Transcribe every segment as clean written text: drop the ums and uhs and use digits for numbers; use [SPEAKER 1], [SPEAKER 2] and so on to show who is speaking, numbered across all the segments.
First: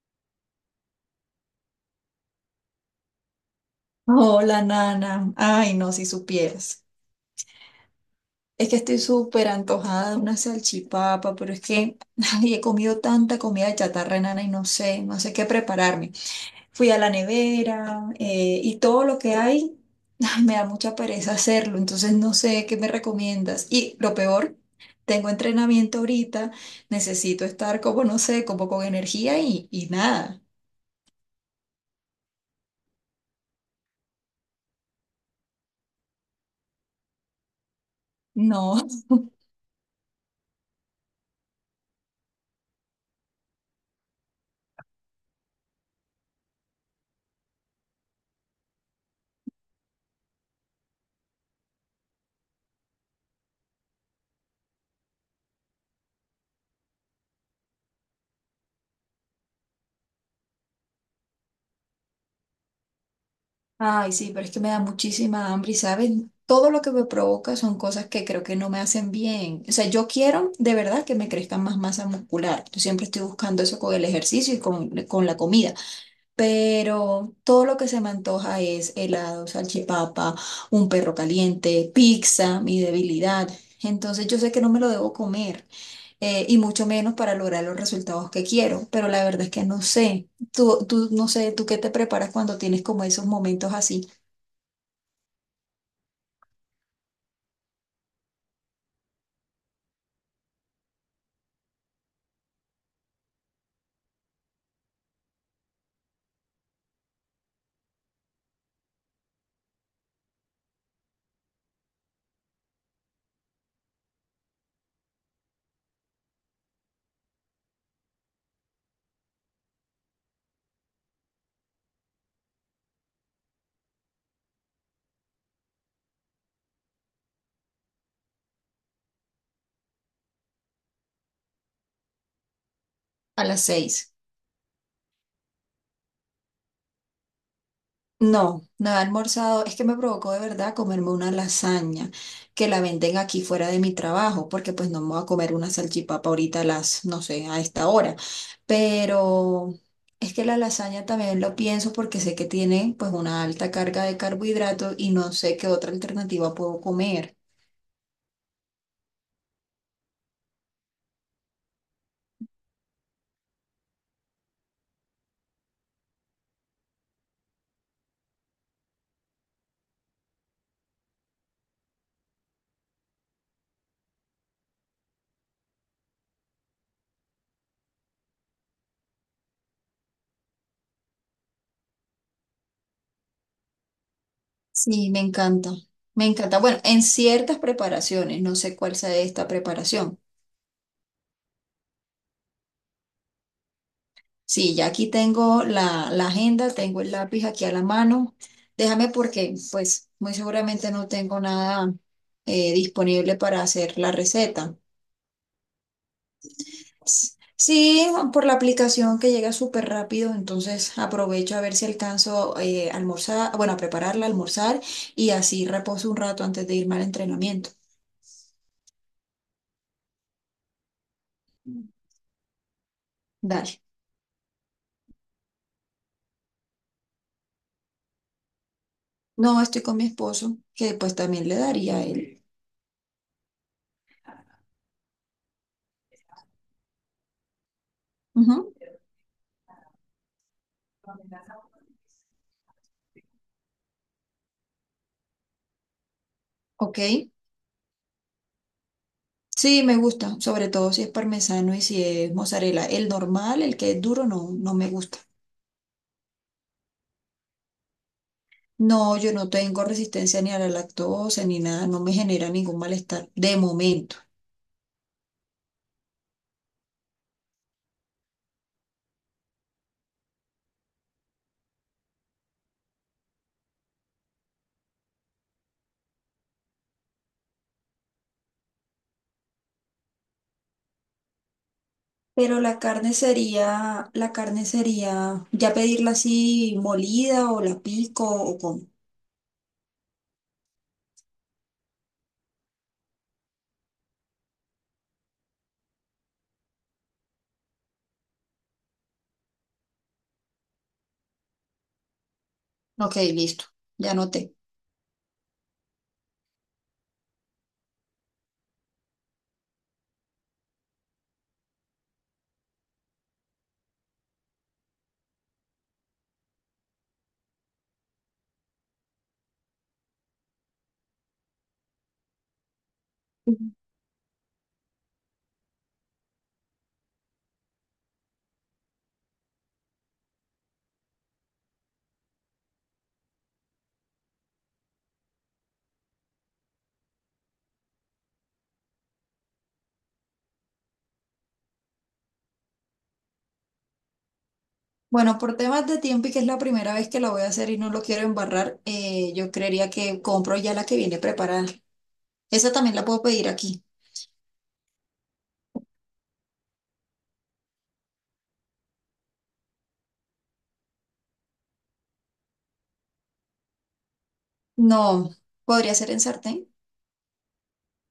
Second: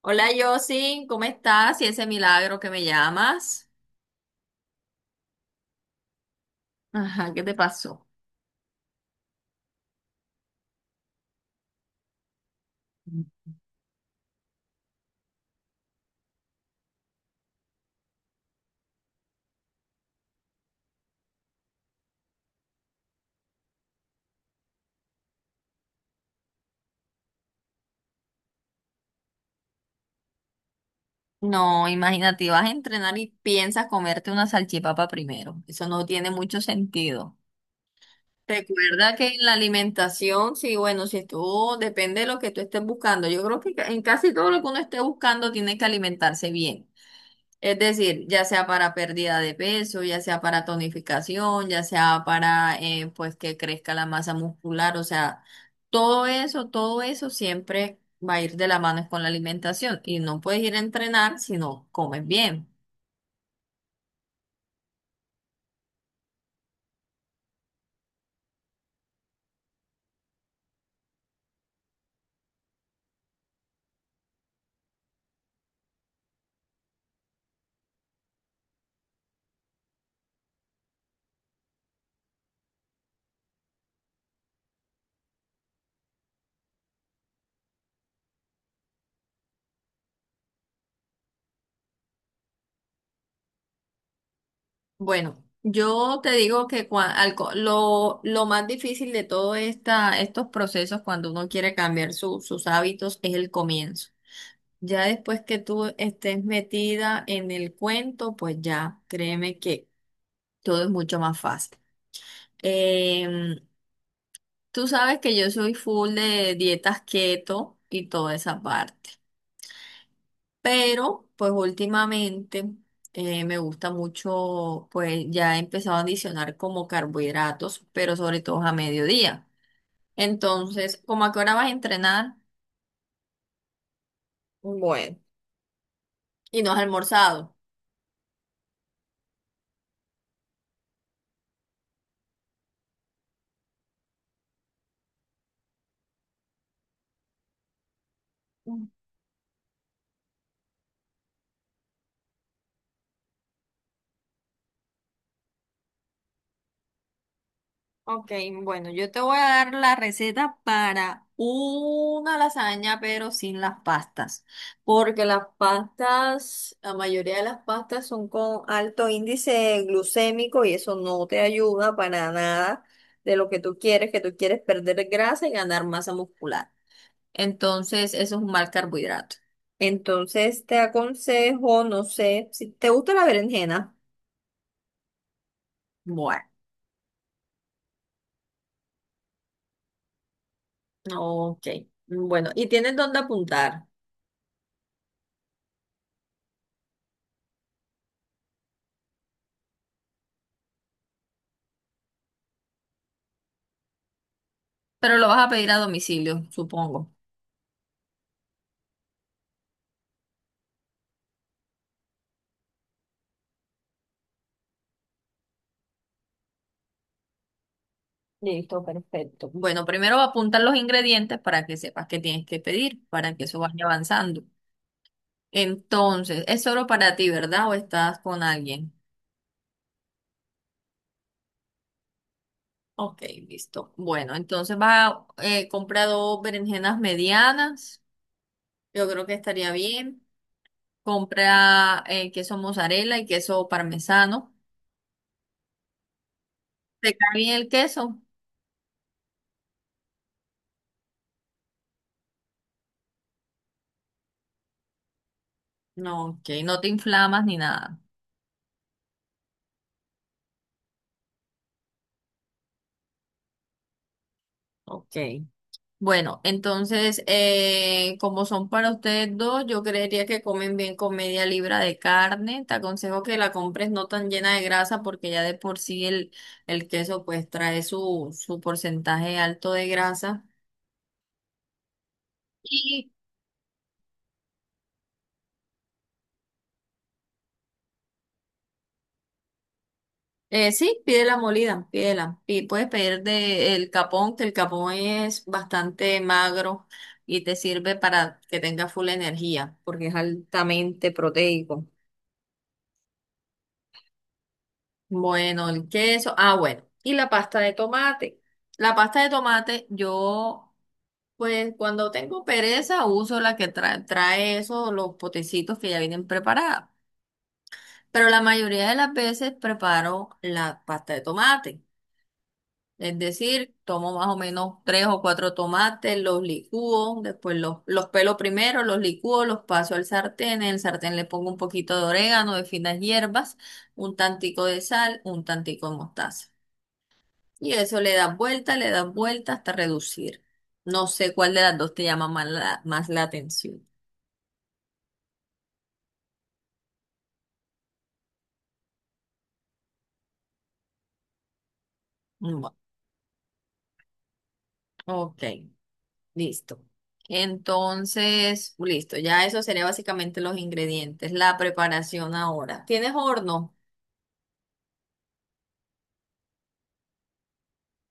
[SPEAKER 1] Hola, Josin, ¿cómo estás? Y ese milagro que me llamas.
[SPEAKER 2] Hola, Nana. Ay, no, si supieras.
[SPEAKER 1] Ajá, ¿qué te pasó?
[SPEAKER 2] Es que estoy súper antojada de una salchipapa, pero es que ay, he comido tanta comida chatarra, Nana, y no sé, no sé qué prepararme. Fui a la nevera y todo lo que hay, ay, me da mucha pereza hacerlo, entonces no sé qué me recomiendas. Y lo peor, tengo entrenamiento ahorita, necesito estar como, no sé, como con energía y nada.
[SPEAKER 1] No, imagínate, vas a entrenar y piensas comerte una salchipapa primero. Eso no tiene mucho sentido.
[SPEAKER 2] No.
[SPEAKER 1] Recuerda que en la alimentación, sí, bueno, si tú, depende de lo que tú estés buscando. Yo creo que en casi todo lo que uno esté buscando tiene que alimentarse bien. Es decir, ya sea para pérdida de peso, ya sea para tonificación, ya sea para pues que crezca la masa muscular, o sea, todo eso siempre va a ir de la mano con la alimentación y no puedes ir a entrenar si no comes bien.
[SPEAKER 2] Ay, sí, pero es que me da muchísima hambre y, ¿sabes? Todo lo que me provoca son cosas que creo que no me hacen bien. O sea, yo quiero de verdad que me crezca más masa muscular. Yo siempre estoy buscando eso con el ejercicio y con la comida. Pero todo lo que se me antoja es helado, salchipapa, un perro caliente, pizza, mi debilidad. Entonces yo sé que no me lo debo comer y mucho menos para lograr los resultados que quiero, pero la verdad es que no sé. Tú, no sé, ¿tú qué te preparas cuando tienes como esos momentos así?
[SPEAKER 1] Bueno, yo te digo que lo más difícil de todos estos procesos cuando uno quiere cambiar sus hábitos es el comienzo. Ya después que tú estés metida en el cuento, pues ya, créeme que todo es mucho más fácil. Em, Tú sabes que yo soy full de dietas keto y toda esa parte, pero pues últimamente me gusta mucho, pues ya he empezado a adicionar como carbohidratos, pero sobre todo a mediodía. Entonces, ¿cómo a qué hora vas a entrenar?
[SPEAKER 2] A las seis.
[SPEAKER 1] Bueno. Y no has almorzado.
[SPEAKER 2] No, no he almorzado. Es que me provocó de verdad comerme una lasaña que la venden aquí fuera de mi trabajo, porque pues no me voy a comer una salchipapa ahorita a las, no sé, a esta hora. Pero es que la lasaña también lo pienso porque sé que tiene pues una alta carga de carbohidratos y no sé qué otra alternativa puedo comer.
[SPEAKER 1] Ok, bueno, yo te voy a dar la receta para una lasaña, pero sin las pastas, porque las pastas, la mayoría de las pastas son con alto índice glucémico y eso no te ayuda para nada de lo que tú quieres perder grasa y ganar masa muscular. Entonces, eso es un mal carbohidrato. Entonces, te aconsejo, no sé, si te gusta la berenjena.
[SPEAKER 2] Sí, me encanta. Me
[SPEAKER 1] Bueno,
[SPEAKER 2] encanta. Bueno, en ciertas preparaciones, no sé cuál sea esta preparación.
[SPEAKER 1] ok. Bueno, ¿y tienes dónde apuntar?
[SPEAKER 2] Sí, ya aquí tengo la agenda, tengo el lápiz aquí a la mano. Déjame porque, pues, muy seguramente no tengo nada disponible para hacer la receta.
[SPEAKER 1] Pero lo vas a pedir a domicilio, supongo.
[SPEAKER 2] S- Sí, por la aplicación que llega súper rápido, entonces aprovecho a ver si alcanzo a almorzar, bueno, a prepararla, almorzar y así reposo un rato antes de irme al entrenamiento.
[SPEAKER 1] Listo, perfecto. Bueno, primero apuntar los ingredientes para que sepas qué tienes que pedir, para que eso
[SPEAKER 2] Dale.
[SPEAKER 1] vaya avanzando. Entonces, es solo para ti, ¿verdad? ¿O estás con alguien?
[SPEAKER 2] No, estoy con mi esposo, que pues también le daría a él.
[SPEAKER 1] Ok, listo. Bueno, entonces vas a comprar dos berenjenas medianas.
[SPEAKER 2] Ujú.
[SPEAKER 1] Yo creo que estaría bien. Compra queso mozzarella y queso parmesano. ¿Te
[SPEAKER 2] Ok.
[SPEAKER 1] cae bien el queso?
[SPEAKER 2] Sí, me gusta, sobre todo si es parmesano y si es mozzarella. El normal, el que es duro, no, no me gusta.
[SPEAKER 1] No, ok, no te inflamas ni nada.
[SPEAKER 2] No, yo no tengo resistencia ni a la lactosa ni nada, no me genera ningún malestar de momento.
[SPEAKER 1] Ok. Bueno, entonces, como son para ustedes dos, yo creería que comen bien con media libra de carne. Te aconsejo que la compres no tan llena de grasa porque ya de por sí el queso pues trae su porcentaje alto de grasa.
[SPEAKER 2] Pero
[SPEAKER 1] Y
[SPEAKER 2] la carne sería ya pedirla así molida o la pico o con.
[SPEAKER 1] sí, pídela molida, pídela. Y puedes pedir de el capón, que el capón es bastante magro y te sirve para que tengas full energía porque es altamente proteico.
[SPEAKER 2] Ok, listo, ya noté.
[SPEAKER 1] Bueno, el queso. Ah, bueno. Y la pasta de tomate. La pasta de tomate, yo, pues cuando tengo pereza, uso la que trae esos, los potecitos que ya vienen preparados. Pero la mayoría de las veces preparo la pasta de tomate. Es
[SPEAKER 2] Ujú.
[SPEAKER 1] decir, tomo más o menos tres o cuatro tomates, los licúo, después los pelo primero, los licúo, los paso al sartén. En el sartén le pongo un poquito de orégano, de finas hierbas, un tantico de sal, un tantico de mostaza. Y eso le dan vuelta hasta reducir. No sé cuál de las dos te llama más más la atención.
[SPEAKER 2] Bueno, por temas de tiempo y que es la primera vez que la voy a hacer y no lo quiero embarrar, yo creería que compro ya la que viene preparada. Esa
[SPEAKER 1] Bueno,
[SPEAKER 2] también la puedo pedir aquí.
[SPEAKER 1] ok, listo. Entonces, listo, ya eso sería básicamente los ingredientes, la preparación ahora. ¿Tienes horno?
[SPEAKER 2] No, podría ser en sartén.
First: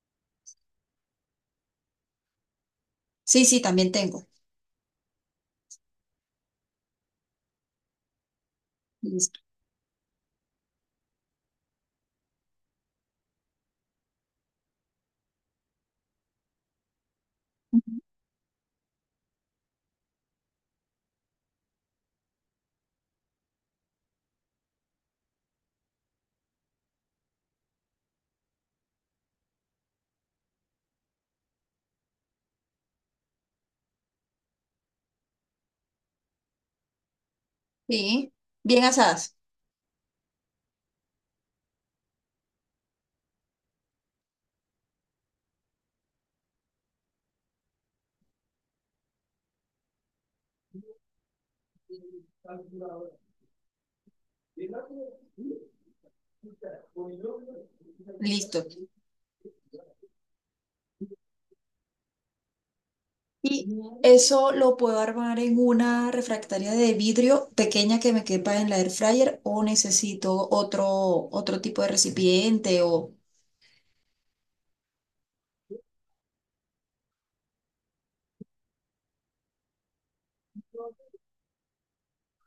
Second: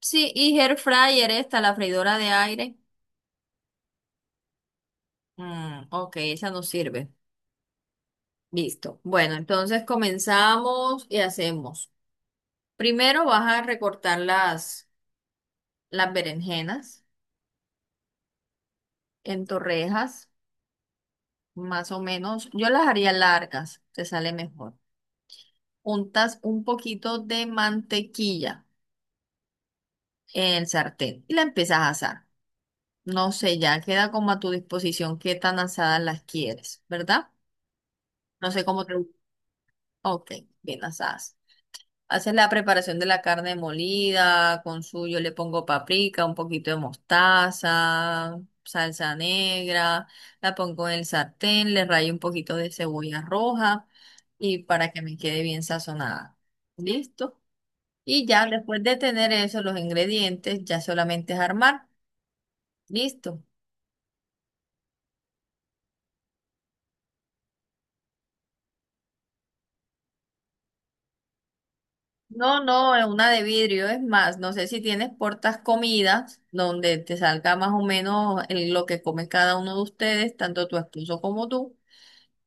[SPEAKER 1] Sí, y air fryer esta, la freidora de aire.
[SPEAKER 2] Sí, sí, también tengo.
[SPEAKER 1] Mm, ok, esa nos sirve. Listo. Bueno,
[SPEAKER 2] Listo.
[SPEAKER 1] entonces comenzamos y hacemos. Primero vas a recortar las berenjenas
[SPEAKER 2] Ujú.
[SPEAKER 1] en torrejas. Más o menos. Yo las haría largas, te sale mejor. Untas un poquito de mantequilla en el sartén y la empiezas a asar. No sé, ya queda como a tu disposición qué tan asadas las quieres, ¿verdad?
[SPEAKER 2] Sí,
[SPEAKER 1] No sé cómo
[SPEAKER 2] bien
[SPEAKER 1] te...
[SPEAKER 2] asadas.
[SPEAKER 1] Ok, bien asadas. Haces la preparación de la carne molida, con su, yo le pongo paprika, un poquito de mostaza, salsa negra, la pongo en el sartén, le rayo un poquito de cebolla roja y para que me quede bien sazonada. ¿Listo? Y ya
[SPEAKER 2] Listo.
[SPEAKER 1] después de tener eso, los ingredientes, ya solamente es armar. ¿Listo?
[SPEAKER 2] Y eso lo puedo armar en una refractaria de vidrio pequeña que me quepa en la air fryer o necesito otro, otro tipo de
[SPEAKER 1] No,
[SPEAKER 2] recipiente
[SPEAKER 1] no, es
[SPEAKER 2] o...
[SPEAKER 1] una de vidrio, es más, no sé si tienes portas comidas donde te salga más o menos lo que come cada uno de ustedes, tanto tu esposo como tú,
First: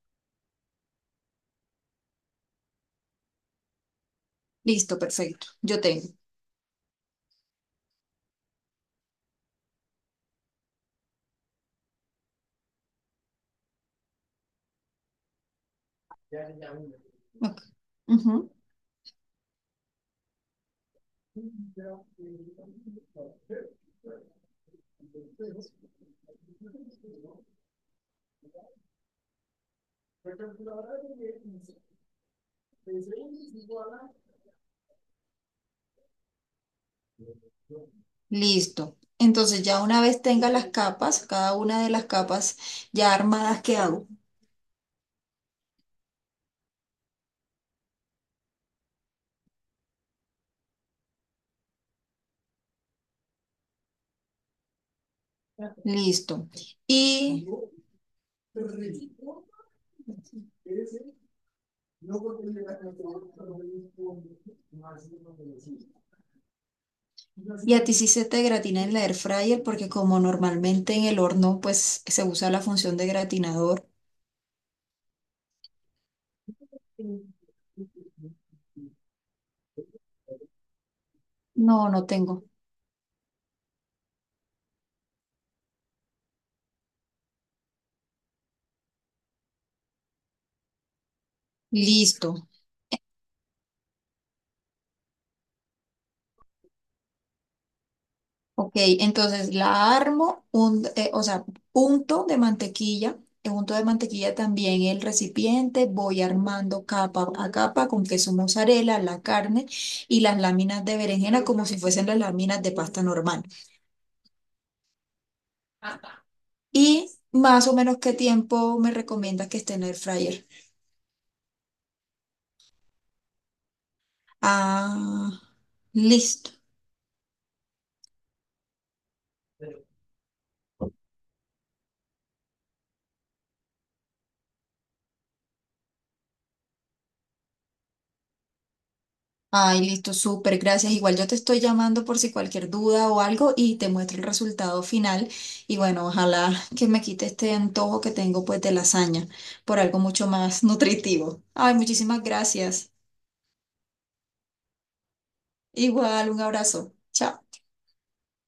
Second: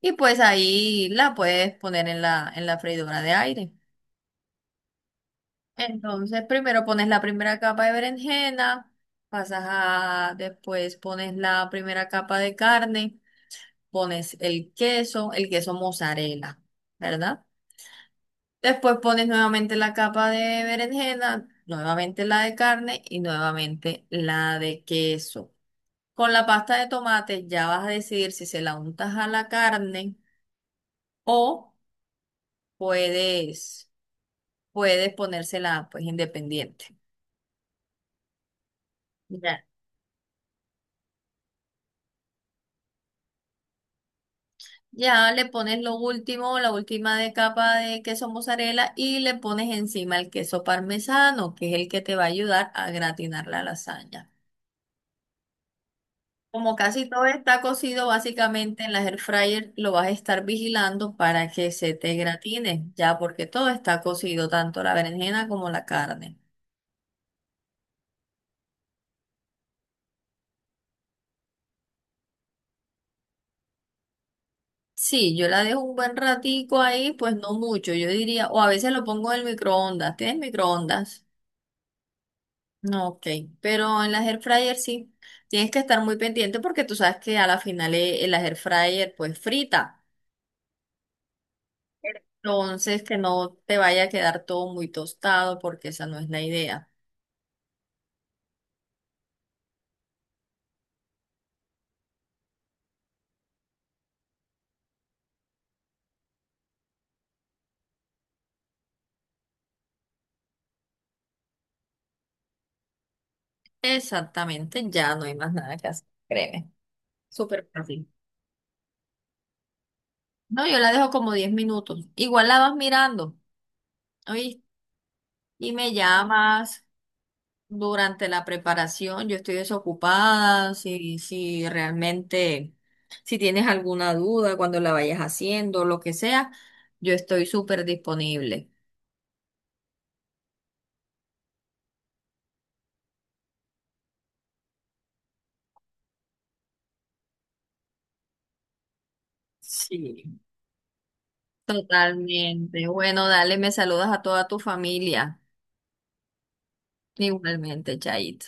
[SPEAKER 1] y pues ahí la puedes poner en en la freidora de aire.
[SPEAKER 2] Listo, perfecto. Yo tengo.
[SPEAKER 1] Entonces, primero pones la primera capa de berenjena, pasas a, después pones la primera capa de carne, pones el queso mozzarella, ¿verdad?
[SPEAKER 2] Ok. Ujú.
[SPEAKER 1] Después pones nuevamente la capa de berenjena, nuevamente la de carne y nuevamente la de queso. Con la pasta de tomate ya vas a decidir si se la untas a la carne o puedes, puedes ponérsela pues independiente.
[SPEAKER 2] Listo. Entonces
[SPEAKER 1] Ya.
[SPEAKER 2] ya una vez tenga las capas, cada una de las capas ya armadas, ¿qué hago?
[SPEAKER 1] Ya le pones lo último, la última de capa de queso mozzarella y le pones encima el queso parmesano, que es el que te va a ayudar a gratinar la lasaña.
[SPEAKER 2] Listo.
[SPEAKER 1] Como casi todo
[SPEAKER 2] Y
[SPEAKER 1] está cocido, básicamente en la air fryer lo vas a estar vigilando para que se te gratine, ya porque todo está cocido, tanto la berenjena como la carne.
[SPEAKER 2] y a ti sí se te gratina en la air fryer porque como normalmente en el horno pues se usa la función de gratinador.
[SPEAKER 1] Sí, yo la dejo un buen ratico ahí, pues no mucho, yo diría, o a veces lo pongo en el microondas. ¿Tienes microondas?
[SPEAKER 2] No, no tengo.
[SPEAKER 1] No, ok, pero en las air fryer sí, tienes que estar muy pendiente porque tú sabes que a la final el air fryer pues frita,
[SPEAKER 2] Listo.
[SPEAKER 1] entonces que no te vaya a quedar todo muy tostado porque esa no es la idea.
[SPEAKER 2] Ok, entonces la armo, un, o sea, punto de mantequilla, unto de mantequilla también el recipiente, voy armando capa a capa con queso mozzarella, la carne y las láminas de berenjena como si fuesen las láminas de pasta normal.
[SPEAKER 1] Exactamente, ya no hay más nada que hacer, créeme.
[SPEAKER 2] Y más
[SPEAKER 1] Súper
[SPEAKER 2] o menos
[SPEAKER 1] fácil.
[SPEAKER 2] qué tiempo me recomiendas que esté en el fryer.
[SPEAKER 1] No, yo la dejo como 10 minutos. Igual la vas mirando, ¿oíste?
[SPEAKER 2] Ah,
[SPEAKER 1] Y me
[SPEAKER 2] listo.
[SPEAKER 1] llamas durante la preparación. Yo estoy desocupada. Si, si realmente, si tienes alguna duda cuando la vayas haciendo, lo que sea, yo estoy súper disponible.
[SPEAKER 2] Ay, listo, súper, gracias. Igual yo te estoy llamando por si cualquier duda o algo y te muestro el resultado final. Y bueno, ojalá que me quite este antojo que tengo pues de lasaña por algo
[SPEAKER 1] Sí.
[SPEAKER 2] mucho más nutritivo. Ay, muchísimas
[SPEAKER 1] Totalmente.
[SPEAKER 2] gracias.
[SPEAKER 1] Bueno, dale, me saludas a toda tu familia.
[SPEAKER 2] Igual, un abrazo. Chao.
[SPEAKER 1] Igualmente, Chait.